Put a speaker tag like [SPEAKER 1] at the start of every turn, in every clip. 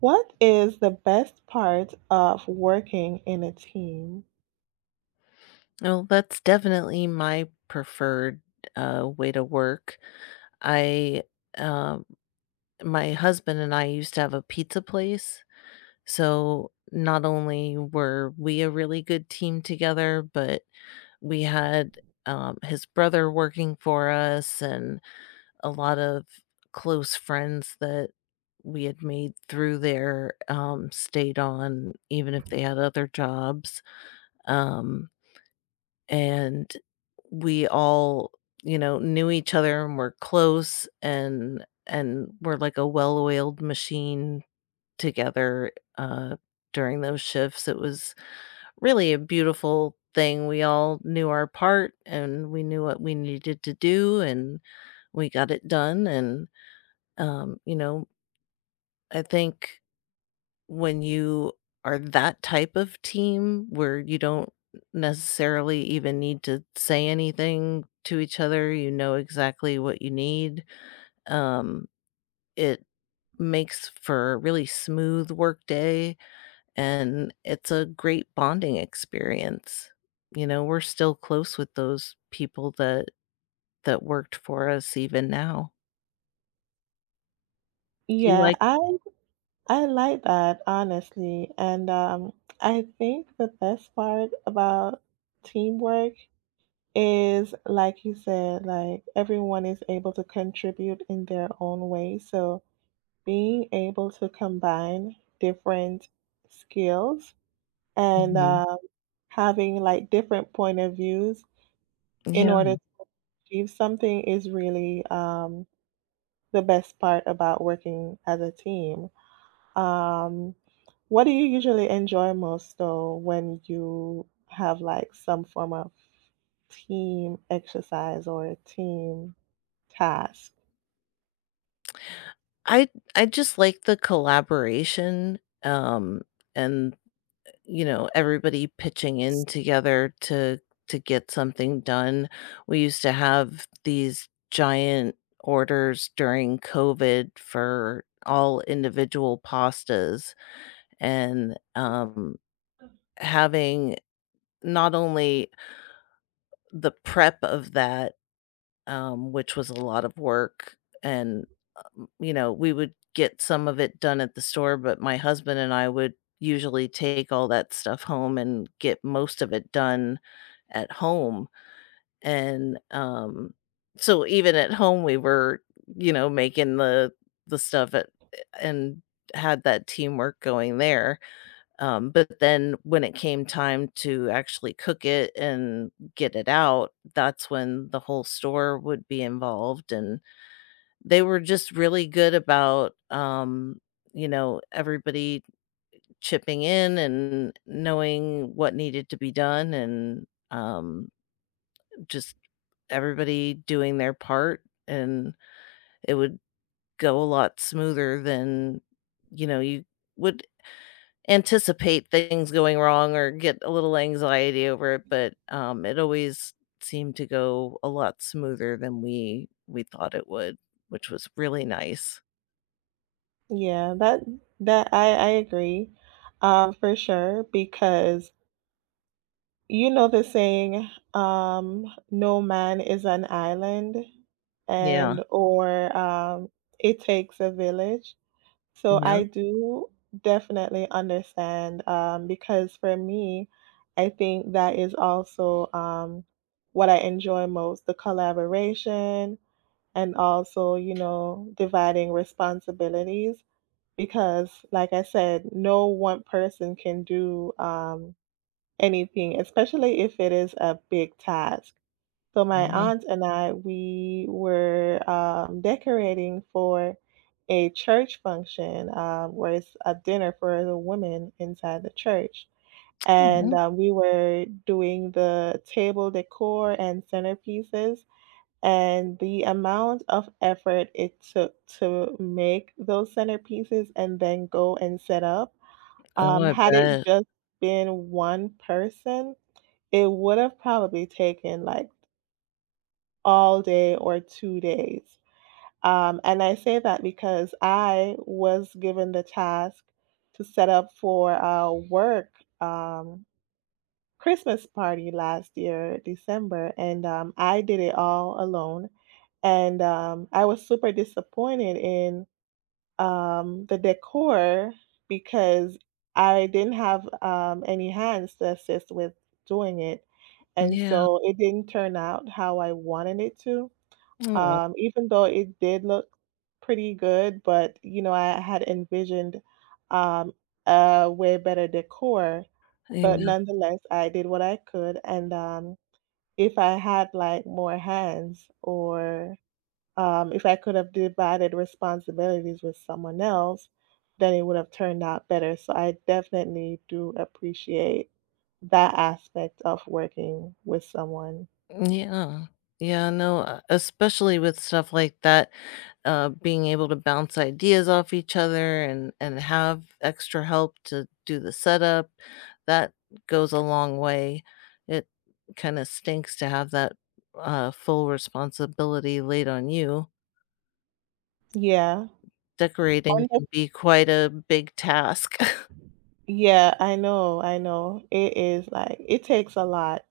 [SPEAKER 1] What is the best part of working in a team?
[SPEAKER 2] Well, that's definitely my preferred way to work. I, um, my husband and I used to have a pizza place. So not only were we a really good team together, but we had his brother working for us and a lot of close friends that we had made through there stayed on, even if they had other jobs. Um, and we all, you know, knew each other and were close and were like a well-oiled machine together uh during those shifts. It was really a beautiful thing. We all knew our part and we knew what we needed to do and we got it done and you know, I think when you are that type of team where you don't necessarily even need to say anything to each other, you know exactly what you need. Um, it makes for a really smooth work day and it's a great bonding experience. You know, we're still close with those people that worked for us even now. Do you
[SPEAKER 1] Yeah,
[SPEAKER 2] like.
[SPEAKER 1] I like that honestly, and I think the best part about teamwork is, like you said, like everyone is able to contribute in their own way. So being able to combine different skills and
[SPEAKER 2] Mhm.
[SPEAKER 1] um, having like different point of views in
[SPEAKER 2] Yeah.
[SPEAKER 1] order to achieve something is really the best part about working as a team. Um, what do you usually enjoy most though when you have like some form of team exercise or a team task?
[SPEAKER 2] I I just like the collaboration, um, and, you know, everybody pitching in together to get something done. We used to have these giant orders during COVID for all individual pastas, and, having not only the prep of that which was a lot of work. And, you know, we would get some of it done at the store, but my husband and I would usually take all that stuff home and get most of it done at home. And so even at home, we were, you know, making the stuff at, and had that teamwork going there but then when it came time to actually cook it and get it out, that's when the whole store would be involved, and they were just really good about, you know, everybody chipping in and knowing what needed to be done and, just everybody doing their part, and it would go a lot smoother than, you know, you would anticipate things going wrong or get a little anxiety over it, but, it always seemed to go a lot smoother than we thought it would, which was really nice.
[SPEAKER 1] Yeah, that that I agree. For sure because you know the saying no man is an island
[SPEAKER 2] Yeah.
[SPEAKER 1] and or it takes a village. So I
[SPEAKER 2] Yep,
[SPEAKER 1] do definitely understand, because for me, I think that is also what I enjoy most, the collaboration and also, you know, dividing responsibilities. Because, like I said, no one person can do anything, especially if it is a big task. So my
[SPEAKER 2] yeah.
[SPEAKER 1] aunt and I, we were decorating for a church function where it's a dinner for the women inside the church. And
[SPEAKER 2] Mhm.
[SPEAKER 1] we were doing the table decor and centerpieces. And the amount of effort it took to make those centerpieces and then go and set up,
[SPEAKER 2] Oh, I
[SPEAKER 1] had it
[SPEAKER 2] bet.
[SPEAKER 1] just been one person, it would have probably taken like all day or 2 days. And I say that because I was given the task to set up for a work, um, Christmas party last year, December, and, I did it all alone. And, I was super disappointed in, the decor because I didn't have, any hands to assist with doing it, and
[SPEAKER 2] Yeah.
[SPEAKER 1] so it didn't turn out how I wanted it to,
[SPEAKER 2] Aw.
[SPEAKER 1] even though it did look pretty good, but you know, I had envisioned um, a way better decor. But
[SPEAKER 2] Yeah.
[SPEAKER 1] nonetheless, I did what I could, and if I had like more hands, or if I could have divided responsibilities with someone else, then it would have turned out better. So I definitely do appreciate that aspect of working with someone.
[SPEAKER 2] Yeah. Yeah, no, especially with stuff like that, being able to bounce ideas off each other and have extra help to do the setup, that goes a long way. It kind of stinks to have that full responsibility laid on you.
[SPEAKER 1] Yeah.
[SPEAKER 2] Decorating can be quite a big task.
[SPEAKER 1] Yeah, I know, I know. It is like it takes a lot.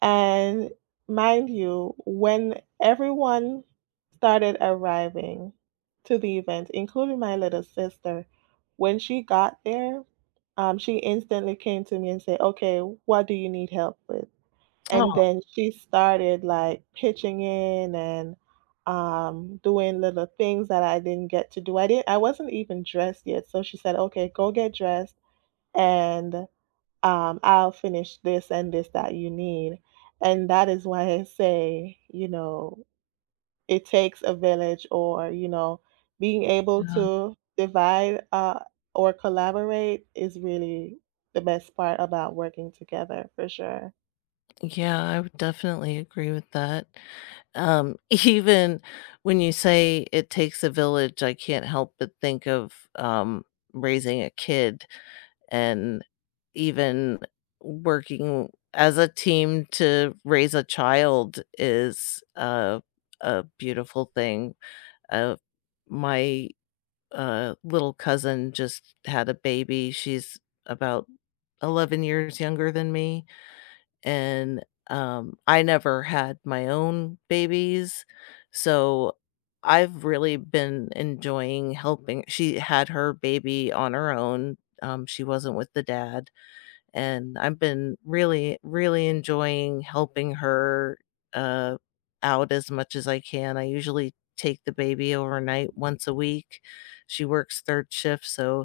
[SPEAKER 1] And mind you, when everyone started arriving to the event, including my little sister, when she got there, she instantly came to me and said, "Okay, what do you need help with?"
[SPEAKER 2] Oh,
[SPEAKER 1] And then she started like pitching in and doing little things that I didn't get to do. I wasn't even dressed yet, so she said, "Okay, go get dressed." And I'll finish this and this that you need. And that is why I say, you know, it takes a village or, you know, being able
[SPEAKER 2] yeah.
[SPEAKER 1] to divide or collaborate is really the best part about working together for sure.
[SPEAKER 2] Yeah, I would definitely agree with that. Um, even when you say it takes a village, I can't help but think of, raising a kid and even working as a team to raise a child is a beautiful thing. Uh, my little cousin just had a baby. She's about 11 years younger than me, and, I never had my own babies, so I've really been enjoying helping she had her baby on her own, she wasn't with the dad, and I've been really, really enjoying helping her, uh, out as much as I can. I usually take the baby overnight once a week. She works third shift, so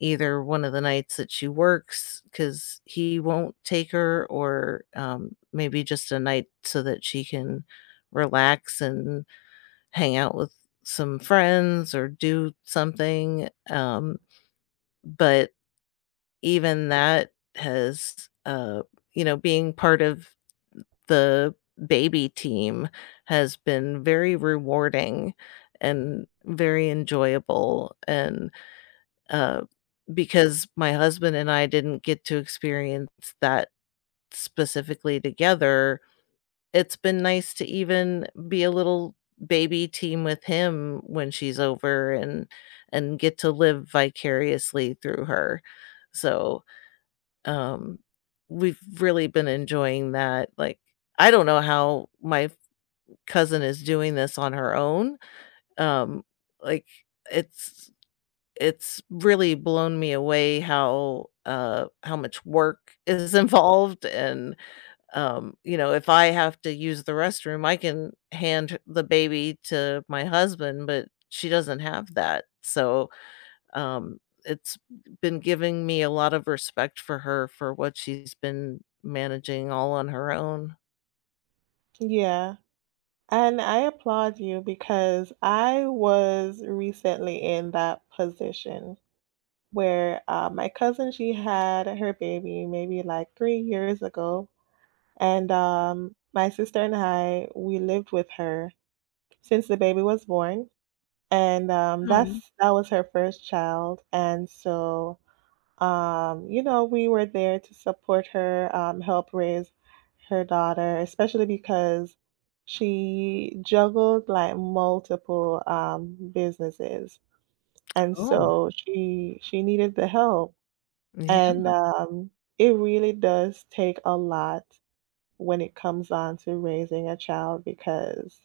[SPEAKER 2] either one of the nights that she works, because he won't take her or, maybe just a night so that she can relax and hang out with some friends or do something, but even that has, you know, being part of the baby team has been very rewarding and very enjoyable and uh, because my husband and I didn't get to experience that specifically together, it's been nice to even be a little baby team with him when she's over and get to live vicariously through her. So, um, we've really been enjoying that, like, I don't know how my cousin is doing this on her own, um, like, it's it's really blown me away how much work is involved and, you know, if I have to use the restroom, I can hand the baby to my husband, but she doesn't have that, so, um, it's been giving me a lot of respect for her for what she's been managing all on her own.
[SPEAKER 1] Yeah. And I applaud you because I was recently in that position where my cousin, she had her baby maybe like 3 years ago. And my sister and I, we lived with her since the baby was born. And um,
[SPEAKER 2] Oh,
[SPEAKER 1] that's that was her first child. And so, you know, we were there to support her, help raise her daughter, especially because she juggled like multiple businesses. And
[SPEAKER 2] oh,
[SPEAKER 1] so she needed the help.
[SPEAKER 2] yeah.
[SPEAKER 1] And it really does take a lot when it comes on to raising a child because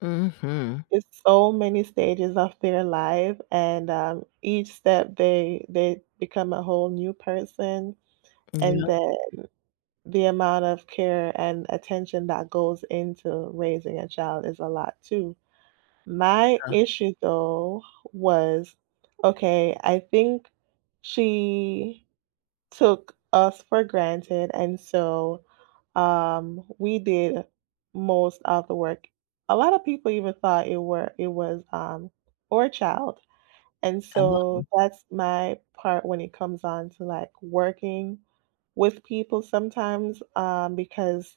[SPEAKER 2] Mhm.
[SPEAKER 1] it's so many stages of their life and each step they become a whole new person
[SPEAKER 2] Yeah.
[SPEAKER 1] and the amount of care and attention that goes into raising a child is a lot too. My issue though was okay, I think she took us for granted. And so we did most of the work. A lot of people even thought it was our child. And
[SPEAKER 2] Oh,
[SPEAKER 1] so that's my part when it comes on to like working with people sometimes because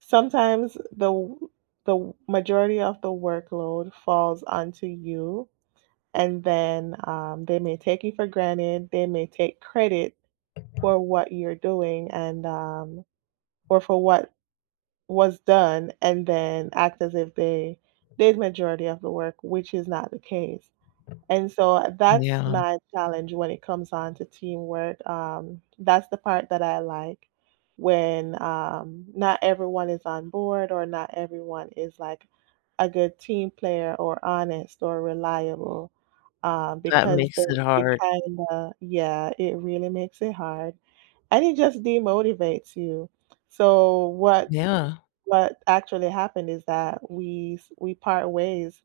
[SPEAKER 1] sometimes the majority of the workload falls onto you and then they may take you for granted. They may take credit for what you're doing and or for what was done, and then act as if they did majority of the work, which is not the case. And so that's
[SPEAKER 2] yeah.
[SPEAKER 1] my challenge when it comes on to teamwork. That's the part that I like when not everyone is on board or not everyone is like a good team player or honest or reliable,
[SPEAKER 2] That
[SPEAKER 1] because
[SPEAKER 2] makes
[SPEAKER 1] then
[SPEAKER 2] it
[SPEAKER 1] it
[SPEAKER 2] hard.
[SPEAKER 1] kind of, yeah, it really makes it hard. And it just demotivates you. So what
[SPEAKER 2] Yeah.
[SPEAKER 1] what actually happened is that we part ways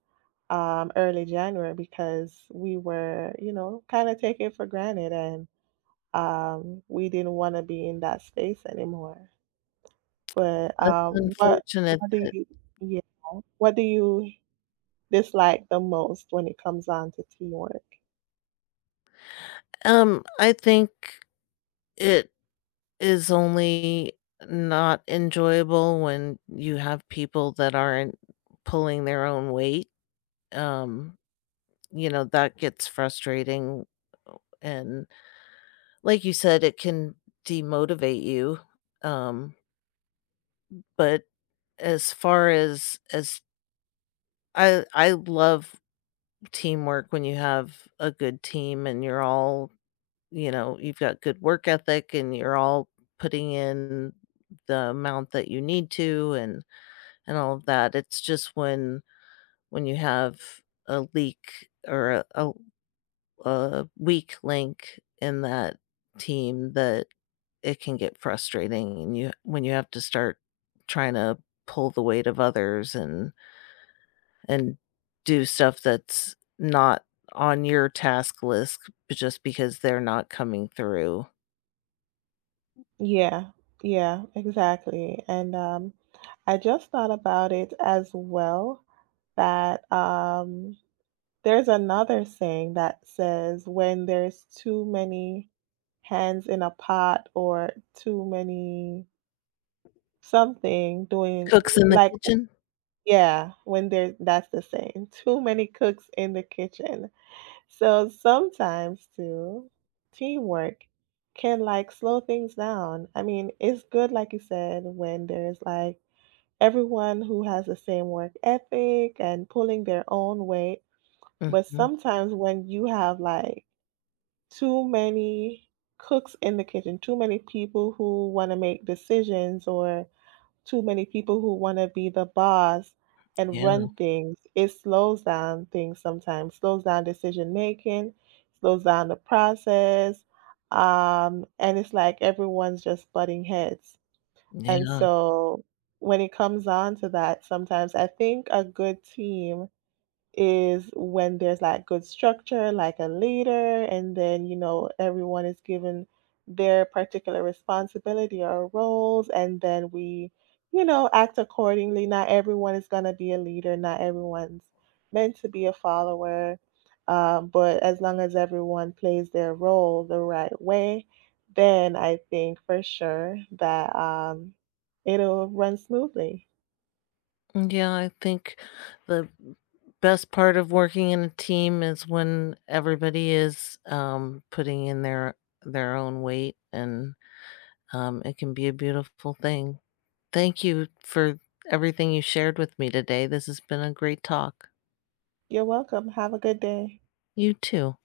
[SPEAKER 1] early January because we were, you know, kind of taken for granted and we didn't want to be in that space anymore. But
[SPEAKER 2] That's unfortunate that
[SPEAKER 1] yeah, what do you dislike the most when it comes on to teamwork?
[SPEAKER 2] I think it is only not enjoyable when you have people that aren't pulling their own weight, um, you know, that gets frustrating, oh, and like you said, it can demotivate you, um, but as far as I love teamwork when you have a good team and you're all you know, you've got good work ethic and you're all putting in the amount that you need to and all of that. It's just when you have a leak or a weak link in that team that it can get frustrating and you when you have to start trying to pull the weight of others and and do stuff that's not on your task list but just because they're not coming through.
[SPEAKER 1] Yeah, yeah, exactly. And I just thought about it as well that there's another saying that says when there's too many hands in a pot or too many something doing
[SPEAKER 2] Cooks in the
[SPEAKER 1] like
[SPEAKER 2] kitchen?
[SPEAKER 1] yeah, when there that's the saying, too many cooks in the kitchen. So sometimes too, teamwork can like slow things down. I mean, it's good, like you said, when there's like everyone who has the same work ethic and pulling their own weight. But
[SPEAKER 2] Mhm.
[SPEAKER 1] sometimes when you have like too many cooks in the kitchen, too many people who want to make decisions or too many people who want to be the boss and
[SPEAKER 2] Yeah,
[SPEAKER 1] run things. It slows down things sometimes, slows down decision making, slows down the process. And it's like everyone's just butting heads. And
[SPEAKER 2] yeah.
[SPEAKER 1] so when it comes on to that, sometimes I think a good team is when there's like good structure, like a leader, and then, you know, everyone is given their particular responsibility or roles, and then we, you know, act accordingly. Not everyone is going to be a leader, not everyone's meant to be a follower. But as long as everyone plays their role the right way, then I think for sure that it'll run smoothly.
[SPEAKER 2] Yeah, I think the best part of working in a team is when everybody is, putting in their own weight, and, it can be a beautiful thing. Thank you for everything you shared with me today. This has been a great talk.
[SPEAKER 1] You're welcome. Have a good day.
[SPEAKER 2] You too.